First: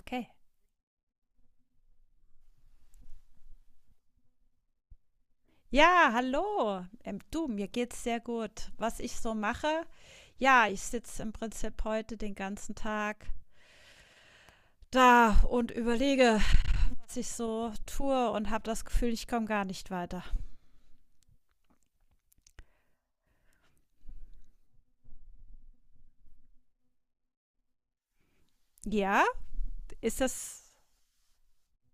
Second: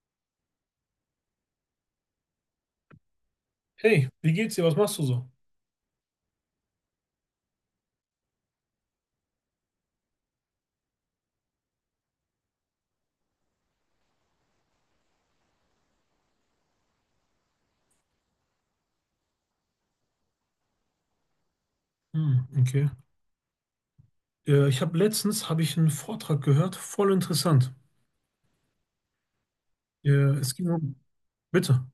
Okay. Hey, wie geht's dir? Was machst du so? Ja, hallo. Du, mir geht's sehr gut. Was ich so mache, ja, ich sitze im Prinzip heute den ganzen Tag da und überlege, was ich so tue und habe das Gefühl, ich komme gar nicht weiter. Hm, okay. Ich habe letztens habe ich einen Vortrag gehört, voll interessant. Ja, Äh, ist es das, ging um, bitte.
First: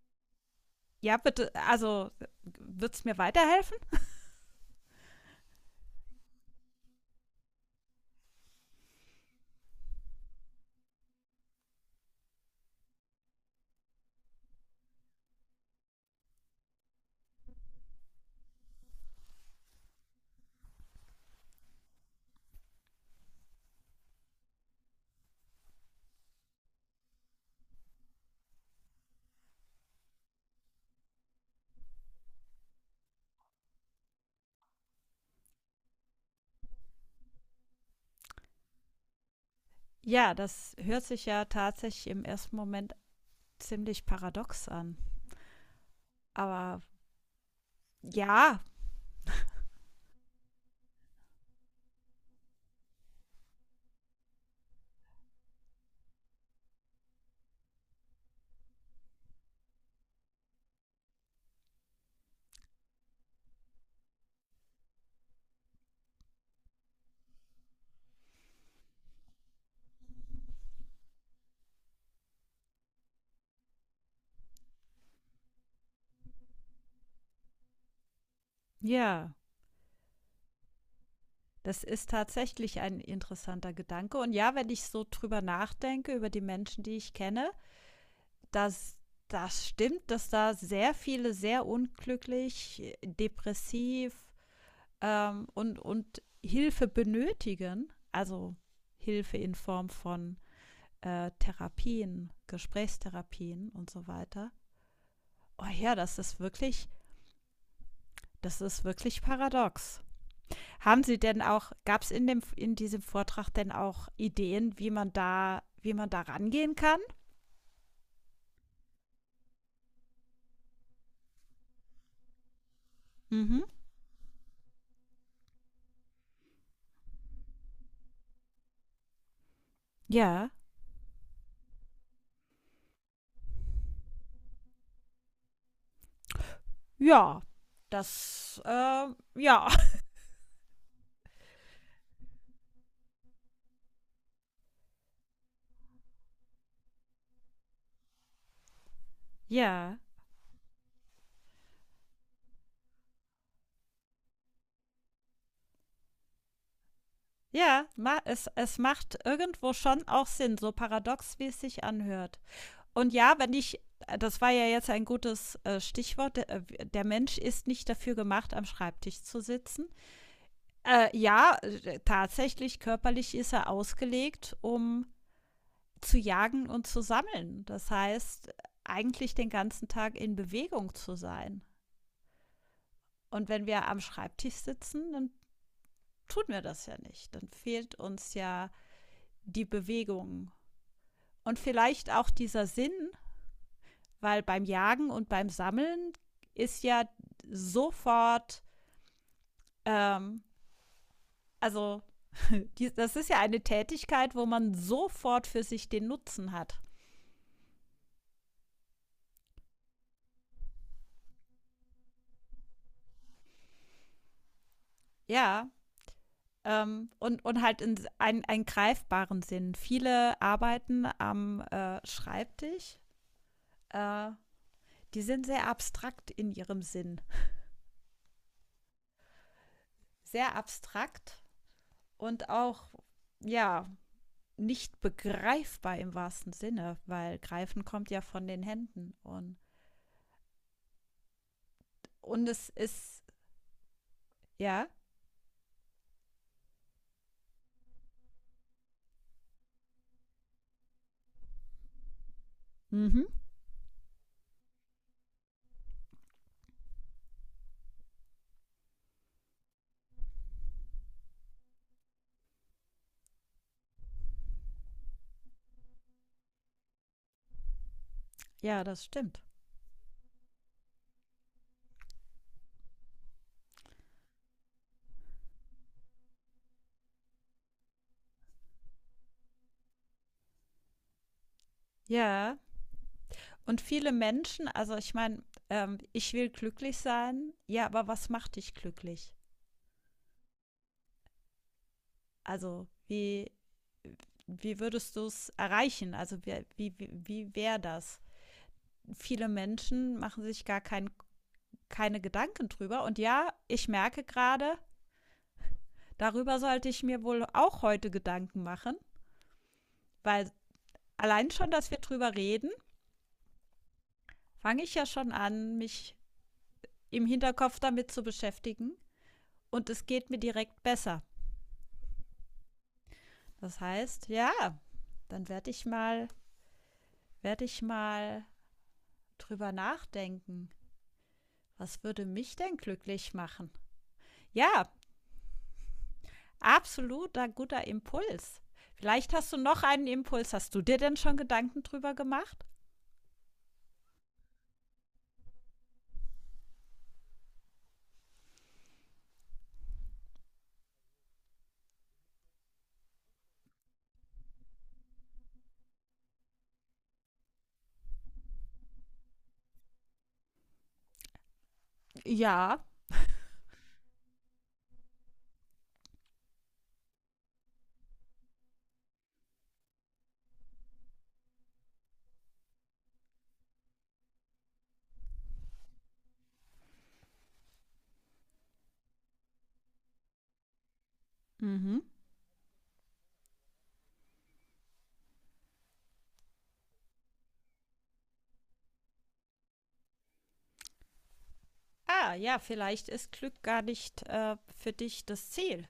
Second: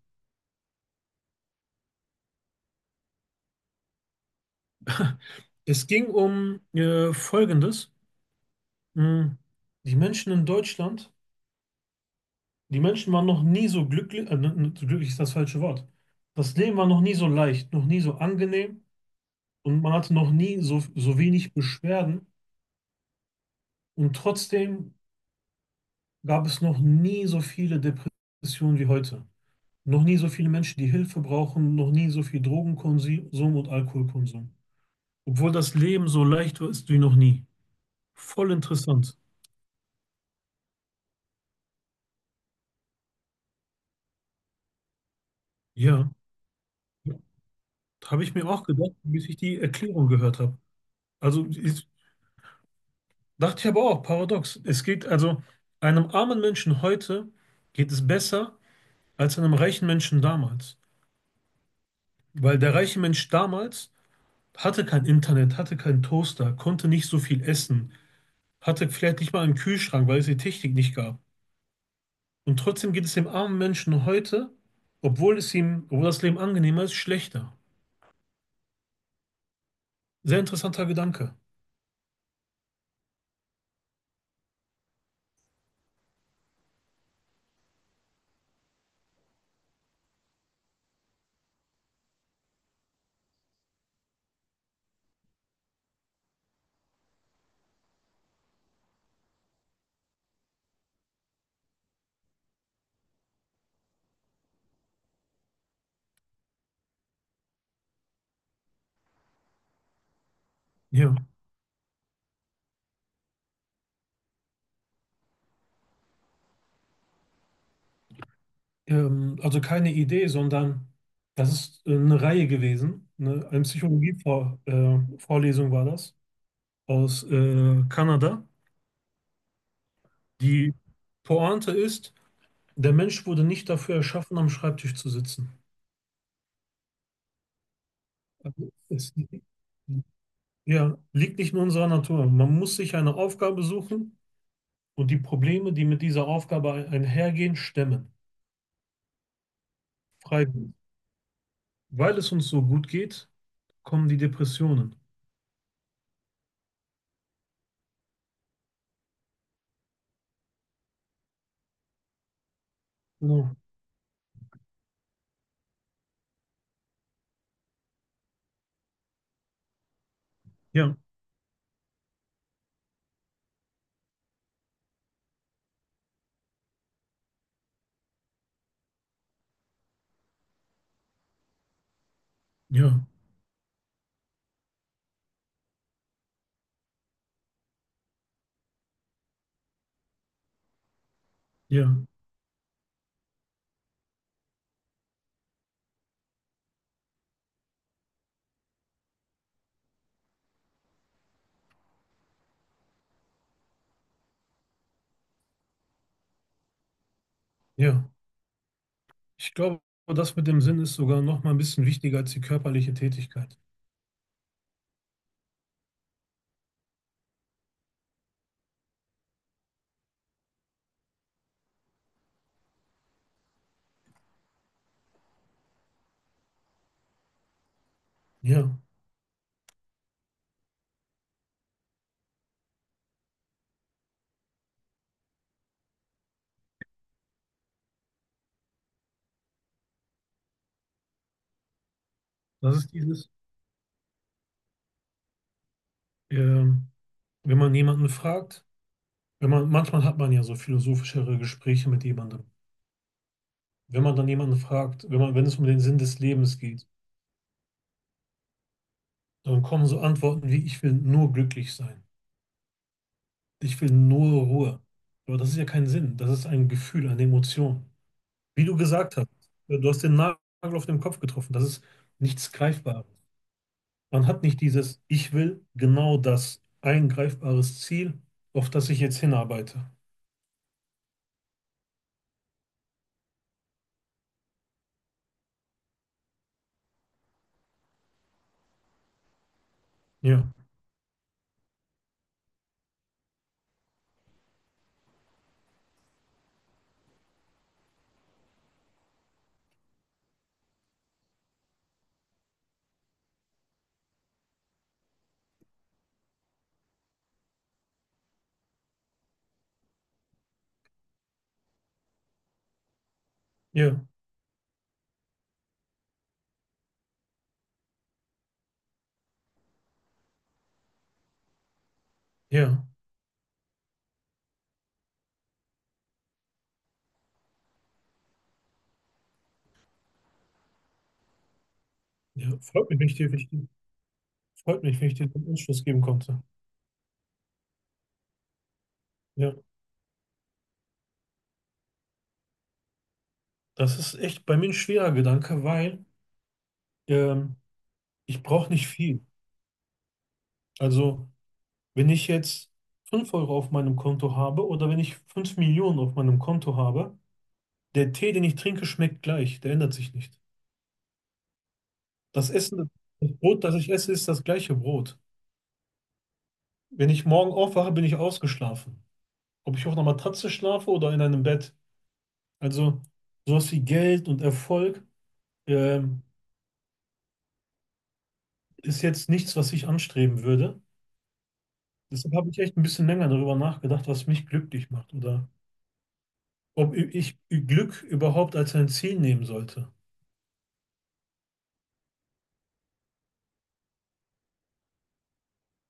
ja, bitte, also wird's mir weiterhelfen? Es ging um Folgendes. Hm, Die Menschen in Deutschland, die Menschen waren noch nie so glücklich, glücklich ist das falsche Wort. Das Leben war noch nie so leicht, noch nie so angenehm und man hatte noch nie so wenig Beschwerden und trotzdem gab es noch nie so viele Depressionen wie heute. Noch nie so viele Menschen, die Hilfe brauchen, noch nie so viel Drogenkonsum und Alkoholkonsum. Obwohl das Leben so leicht war, ist wie noch nie. Voll interessant. Ja, das hört sich ja tatsächlich im ersten Moment ziemlich paradox an. Ja, Aber habe ich mir ja, auch gedacht, bis ich die Erklärung gehört habe. Also dachte ich aber auch, paradox. Einem armen Menschen heute geht es besser als einem reichen Menschen damals. Weil der reiche Mensch damals hatte kein Internet, hatte keinen Toaster, konnte nicht so viel essen, hatte vielleicht nicht mal einen Kühlschrank, weil es die Technik nicht gab. Und trotzdem geht es dem armen Menschen heute, obwohl es obwohl das Leben angenehmer ist, schlechter. ja. Sehr interessanter Gedanke. Das ist tatsächlich ein interessanter Gedanke. Und ja, wenn ich so drüber nachdenke, über die Menschen, die ich kenne, dass das stimmt, dass da sehr viele sehr unglücklich, depressiv und Hilfe benötigen. Also Hilfe in Form von Therapien, Gesprächstherapien und so weiter. Oh ja, das ist wirklich paradox. Haben Ja. Sie denn auch, gab es in, dem, in diesem Vortrag denn auch Ideen, wie man da rangehen kann? Also keine Idee, sondern das ist eine Reihe gewesen. Ne? Mhm. Eine Psychologie-Vorlesung Vorlesung war das aus Kanada. Ja. Die Pointe ist, der Mensch wurde nicht dafür erschaffen, am Schreibtisch zu sitzen. Ja. Das, Also ja. ja, liegt nicht in unserer Natur. Man muss sich eine Aufgabe suchen und die Probleme, die mit dieser Aufgabe einhergehen, stemmen. Ja. Freiwillig. Weil es uns so gut geht, kommen die Depressionen. Ja, ma es, es macht irgendwo schon auch Sinn, so paradox, wie es sich anhört. Und ja, wenn Genau. ich, das war ja jetzt ein gutes Stichwort, der, der, Mensch ist nicht dafür gemacht, am Schreibtisch zu sitzen. Ja, Ja, tatsächlich, körperlich ist er ausgelegt, um zu jagen und zu sammeln. Das heißt, eigentlich den ganzen Tag in Bewegung zu sein. ja, Und wenn wir am Schreibtisch sitzen, dann tun wir das ja nicht. Dann fehlt uns ja die Bewegung. Und ja, vielleicht auch dieser Sinn, weil beim Jagen und beim Sammeln ist ja sofort, ähm, also die, das ist ja eine Tätigkeit, wo man sofort für sich den Nutzen hat. ja. Ich glaube, das mit dem Sinn ist sogar noch mal ein bisschen wichtiger als die körperliche Tätigkeit. Ja, und halt in einen, einen greifbaren Sinn. Viele arbeiten am Schreibtisch, äh, die sind sehr abstrakt in ihrem Sinn. Ja, Sehr abstrakt und auch, ja, nicht begreifbar im wahrsten Sinne, weil greifen kommt ja von den Händen. Und es das ist ist, dieses, ja, ähm, wenn man jemanden fragt, wenn man, manchmal hat man ja so philosophischere Gespräche mit jemandem. mhm. Wenn man dann jemanden fragt, wenn es um den Sinn des Lebens geht, dann kommen so Antworten wie, ich will nur glücklich sein. Ich will nur Ruhe. Aber das ist ja kein Sinn. Das ist ein Gefühl, eine Emotion. Wie du Ja, das gesagt hast, stimmt. du hast den Nagel auf den Kopf getroffen. Das ist nichts Greifbares. Man hat nicht dieses, ich will genau das, ein greifbares Ziel, auf das ich jetzt hinarbeite. Ja, und viele Menschen, also ich meine, ich will glücklich sein, ja, aber was macht dich glücklich? Ja, Also wie, wie würdest du es erreichen? Also wie, wie, wie wäre das? Viele Menschen machen sich gar kein, keine Gedanken drüber. Und ja, ich merke gerade, darüber sollte ich mir wohl auch heute Gedanken machen, weil allein schon, dass wir drüber reden, ja, fange ich ja schon an, mich im Hinterkopf damit zu beschäftigen. Und es geht mir direkt besser. ja, Das heißt, ja, dann werde ich mal drüber nachdenken. Was würde ja. mich denn Freut mich, wenn ich dir, glücklich wenn ich dir, machen? freut Ja, mich, wenn ich dir den Anschluss geben konnte. absoluter guter Impuls. Vielleicht hast Ja, du noch einen Impuls. Hast du dir denn schon Gedanken drüber gemacht? das ist echt bei mir ein schwerer Gedanke, weil ähm, ich brauche nicht viel. Also wenn ich jetzt 5 Euro auf meinem Konto habe oder wenn ich 5 Millionen auf meinem Konto habe, der Tee, den ich trinke, schmeckt gleich, der ändert sich nicht. Das Ja. Essen, das Brot, das ich esse, ist das gleiche Brot. Wenn ich morgen aufwache, bin ich ausgeschlafen. Ob ich auf einer Matratze schlafe oder in einem Bett. Also sowas wie Geld und Erfolg ähm, ist jetzt nichts, was ich anstreben würde. Mhm. Deshalb habe ich echt ein bisschen länger darüber nachgedacht, was mich glücklich macht oder ob ich Glück überhaupt als ein Ziel nehmen sollte. Ah, ja, vielleicht ist Glück gar nicht für dich das Ziel.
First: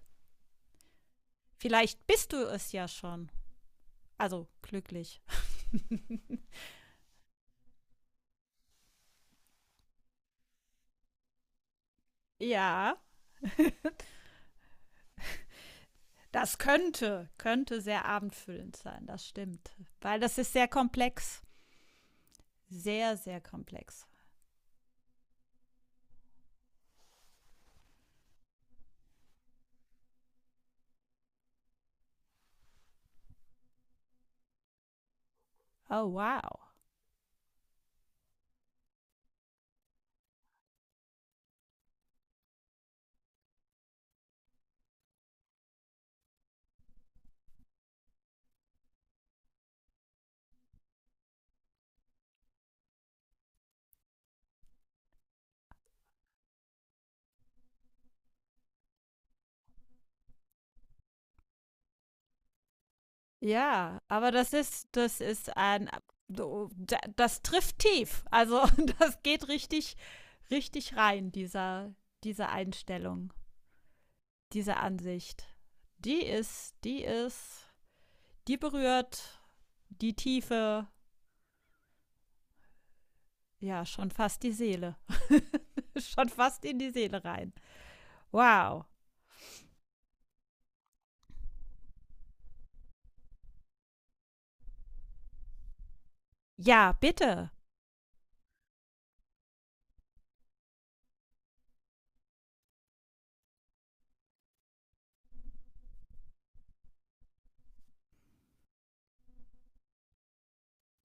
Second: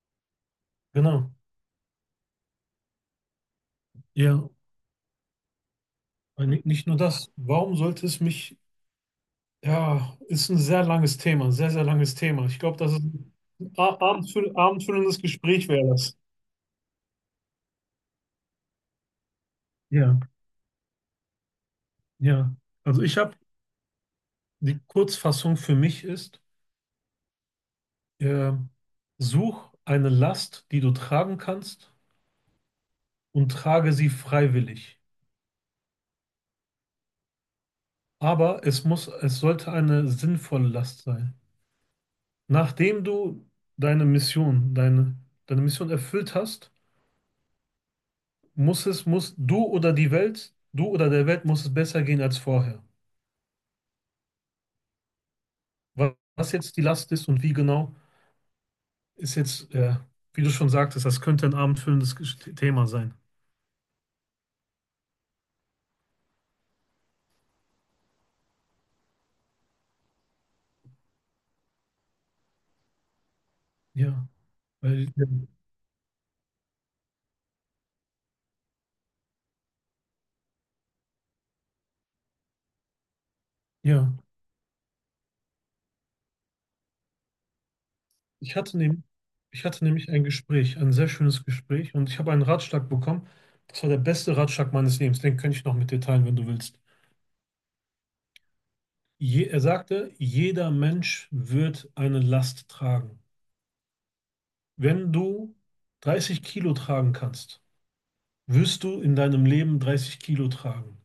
Genau. Vielleicht bist du es ja schon. Ja, Also glücklich. Nicht nur das. Warum sollte es mich, ja, ist ein sehr langes Thema, ein sehr, sehr langes Thema. Ich glaube, das Ja. ist ein abendfüllendes Gespräch wäre das. Das könnte, könnte sehr abendfüllend sein, das stimmt. Weil Ja, das ist sehr komplex. ja. Also Sehr, sehr komplex. die Kurzfassung für mich ist, äh, such eine Last, die du tragen kannst und trage sie freiwillig. Oh, wow. Aber es muss, es sollte eine sinnvolle Last sein. Nachdem du deine Mission, deine, deine Mission erfüllt hast, muss du oder die Welt, du oder der Welt muss es besser gehen als vorher. Was jetzt die Last ist und wie genau, ist jetzt, wie du schon sagtest, das könnte ein abendfüllendes Thema sein. Ja, aber das ist ein so, da- das trifft tief. Also das geht richtig richtig rein dieser diese Einstellung, Ja, diese weil, Ansicht. Die ist die ist die berührt die Tiefe, ja, schon ja, fast die Seele. Schon fast in die Seele rein. ich hatte Wow. nämlich, ich hatte nämlich ein Gespräch, ein sehr schönes Gespräch und ich habe einen Ratschlag bekommen. Das war der beste Ratschlag meines Lebens. Den könnte ich noch mit dir teilen, wenn du willst. Ja, bitte. Er sagte, jeder Mensch wird eine Last tragen. Wenn du 30 Kilo tragen kannst, wirst du in deinem Leben 30 Kilo tragen?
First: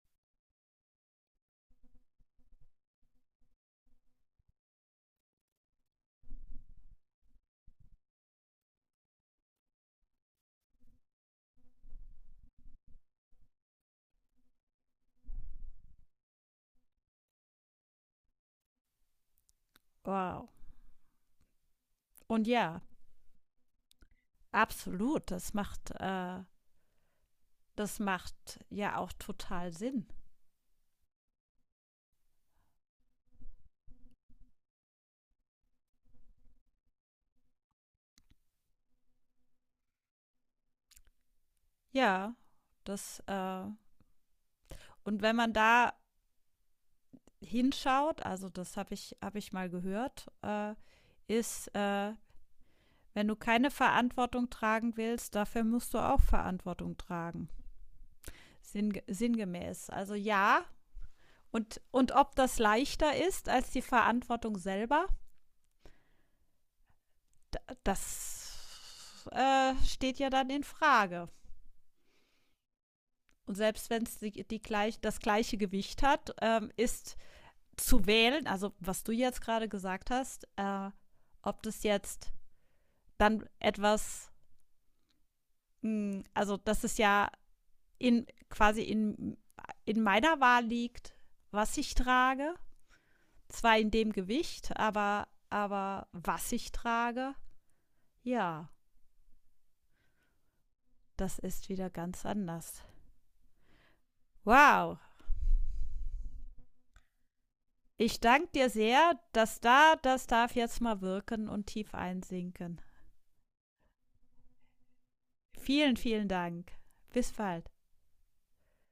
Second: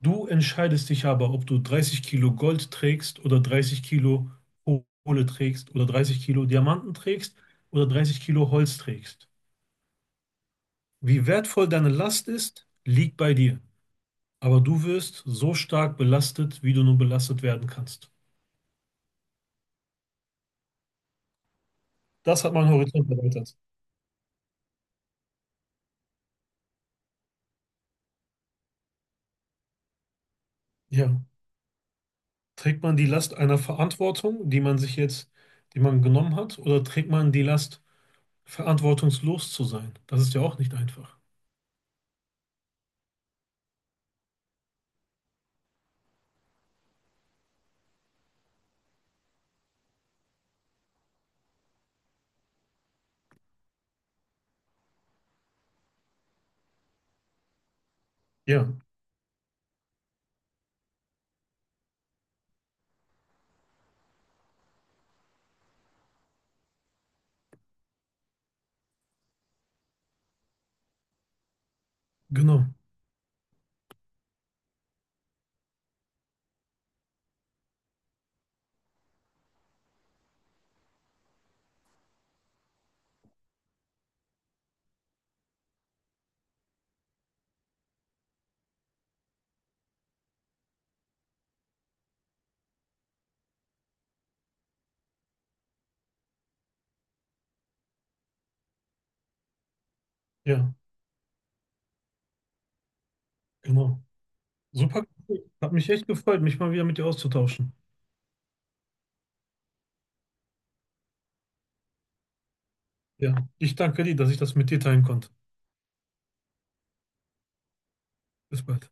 Du entscheidest dich aber, ob du 30 Kilo Gold trägst oder 30 Kilo Kohle trägst oder 30 Kilo Diamanten trägst oder 30 Kilo Holz trägst. Wie wertvoll deine Last ist, liegt bei dir. Aber du wirst so stark belastet, wie du nur belastet werden kannst. Wow. Das Und hat meinen ja, Horizont erweitert. absolut, das macht ja auch total Sinn. Ja. Trägt man die Last einer Verantwortung, die man sich jetzt, die man genommen hat, oder trägt man die Last, verantwortungslos zu sein? Das ist ja auch nicht einfach. Ja, das und wenn man da hinschaut, also das habe ich, hab ich mal gehört, ist, wenn du keine Verantwortung tragen willst, dafür musst du auch Verantwortung tragen. Ja, Sinn, sinngemäß. Also ja, und ob das leichter ist als die Verantwortung selber, das steht ja dann in Frage. genau. Und selbst wenn es die, die gleich, das gleiche Gewicht hat, ist zu wählen, also was du jetzt gerade gesagt hast, ob das jetzt dann etwas, hm, also dass es ja in quasi in meiner Wahl liegt, was ich trage. Zwar in dem Gewicht, aber was ich trage, ja, Ja, das ist wieder ganz anders. genau. Wow, Super cool. Hat mich echt gefreut, mich mal wieder mit dir auszutauschen. ich danke dir sehr, dass da, das darf jetzt mal wirken und tief einsinken. Ja, ich danke dir, dass ich das mit dir teilen konnte. Vielen, vielen Dank. Bis bald. Bis bald.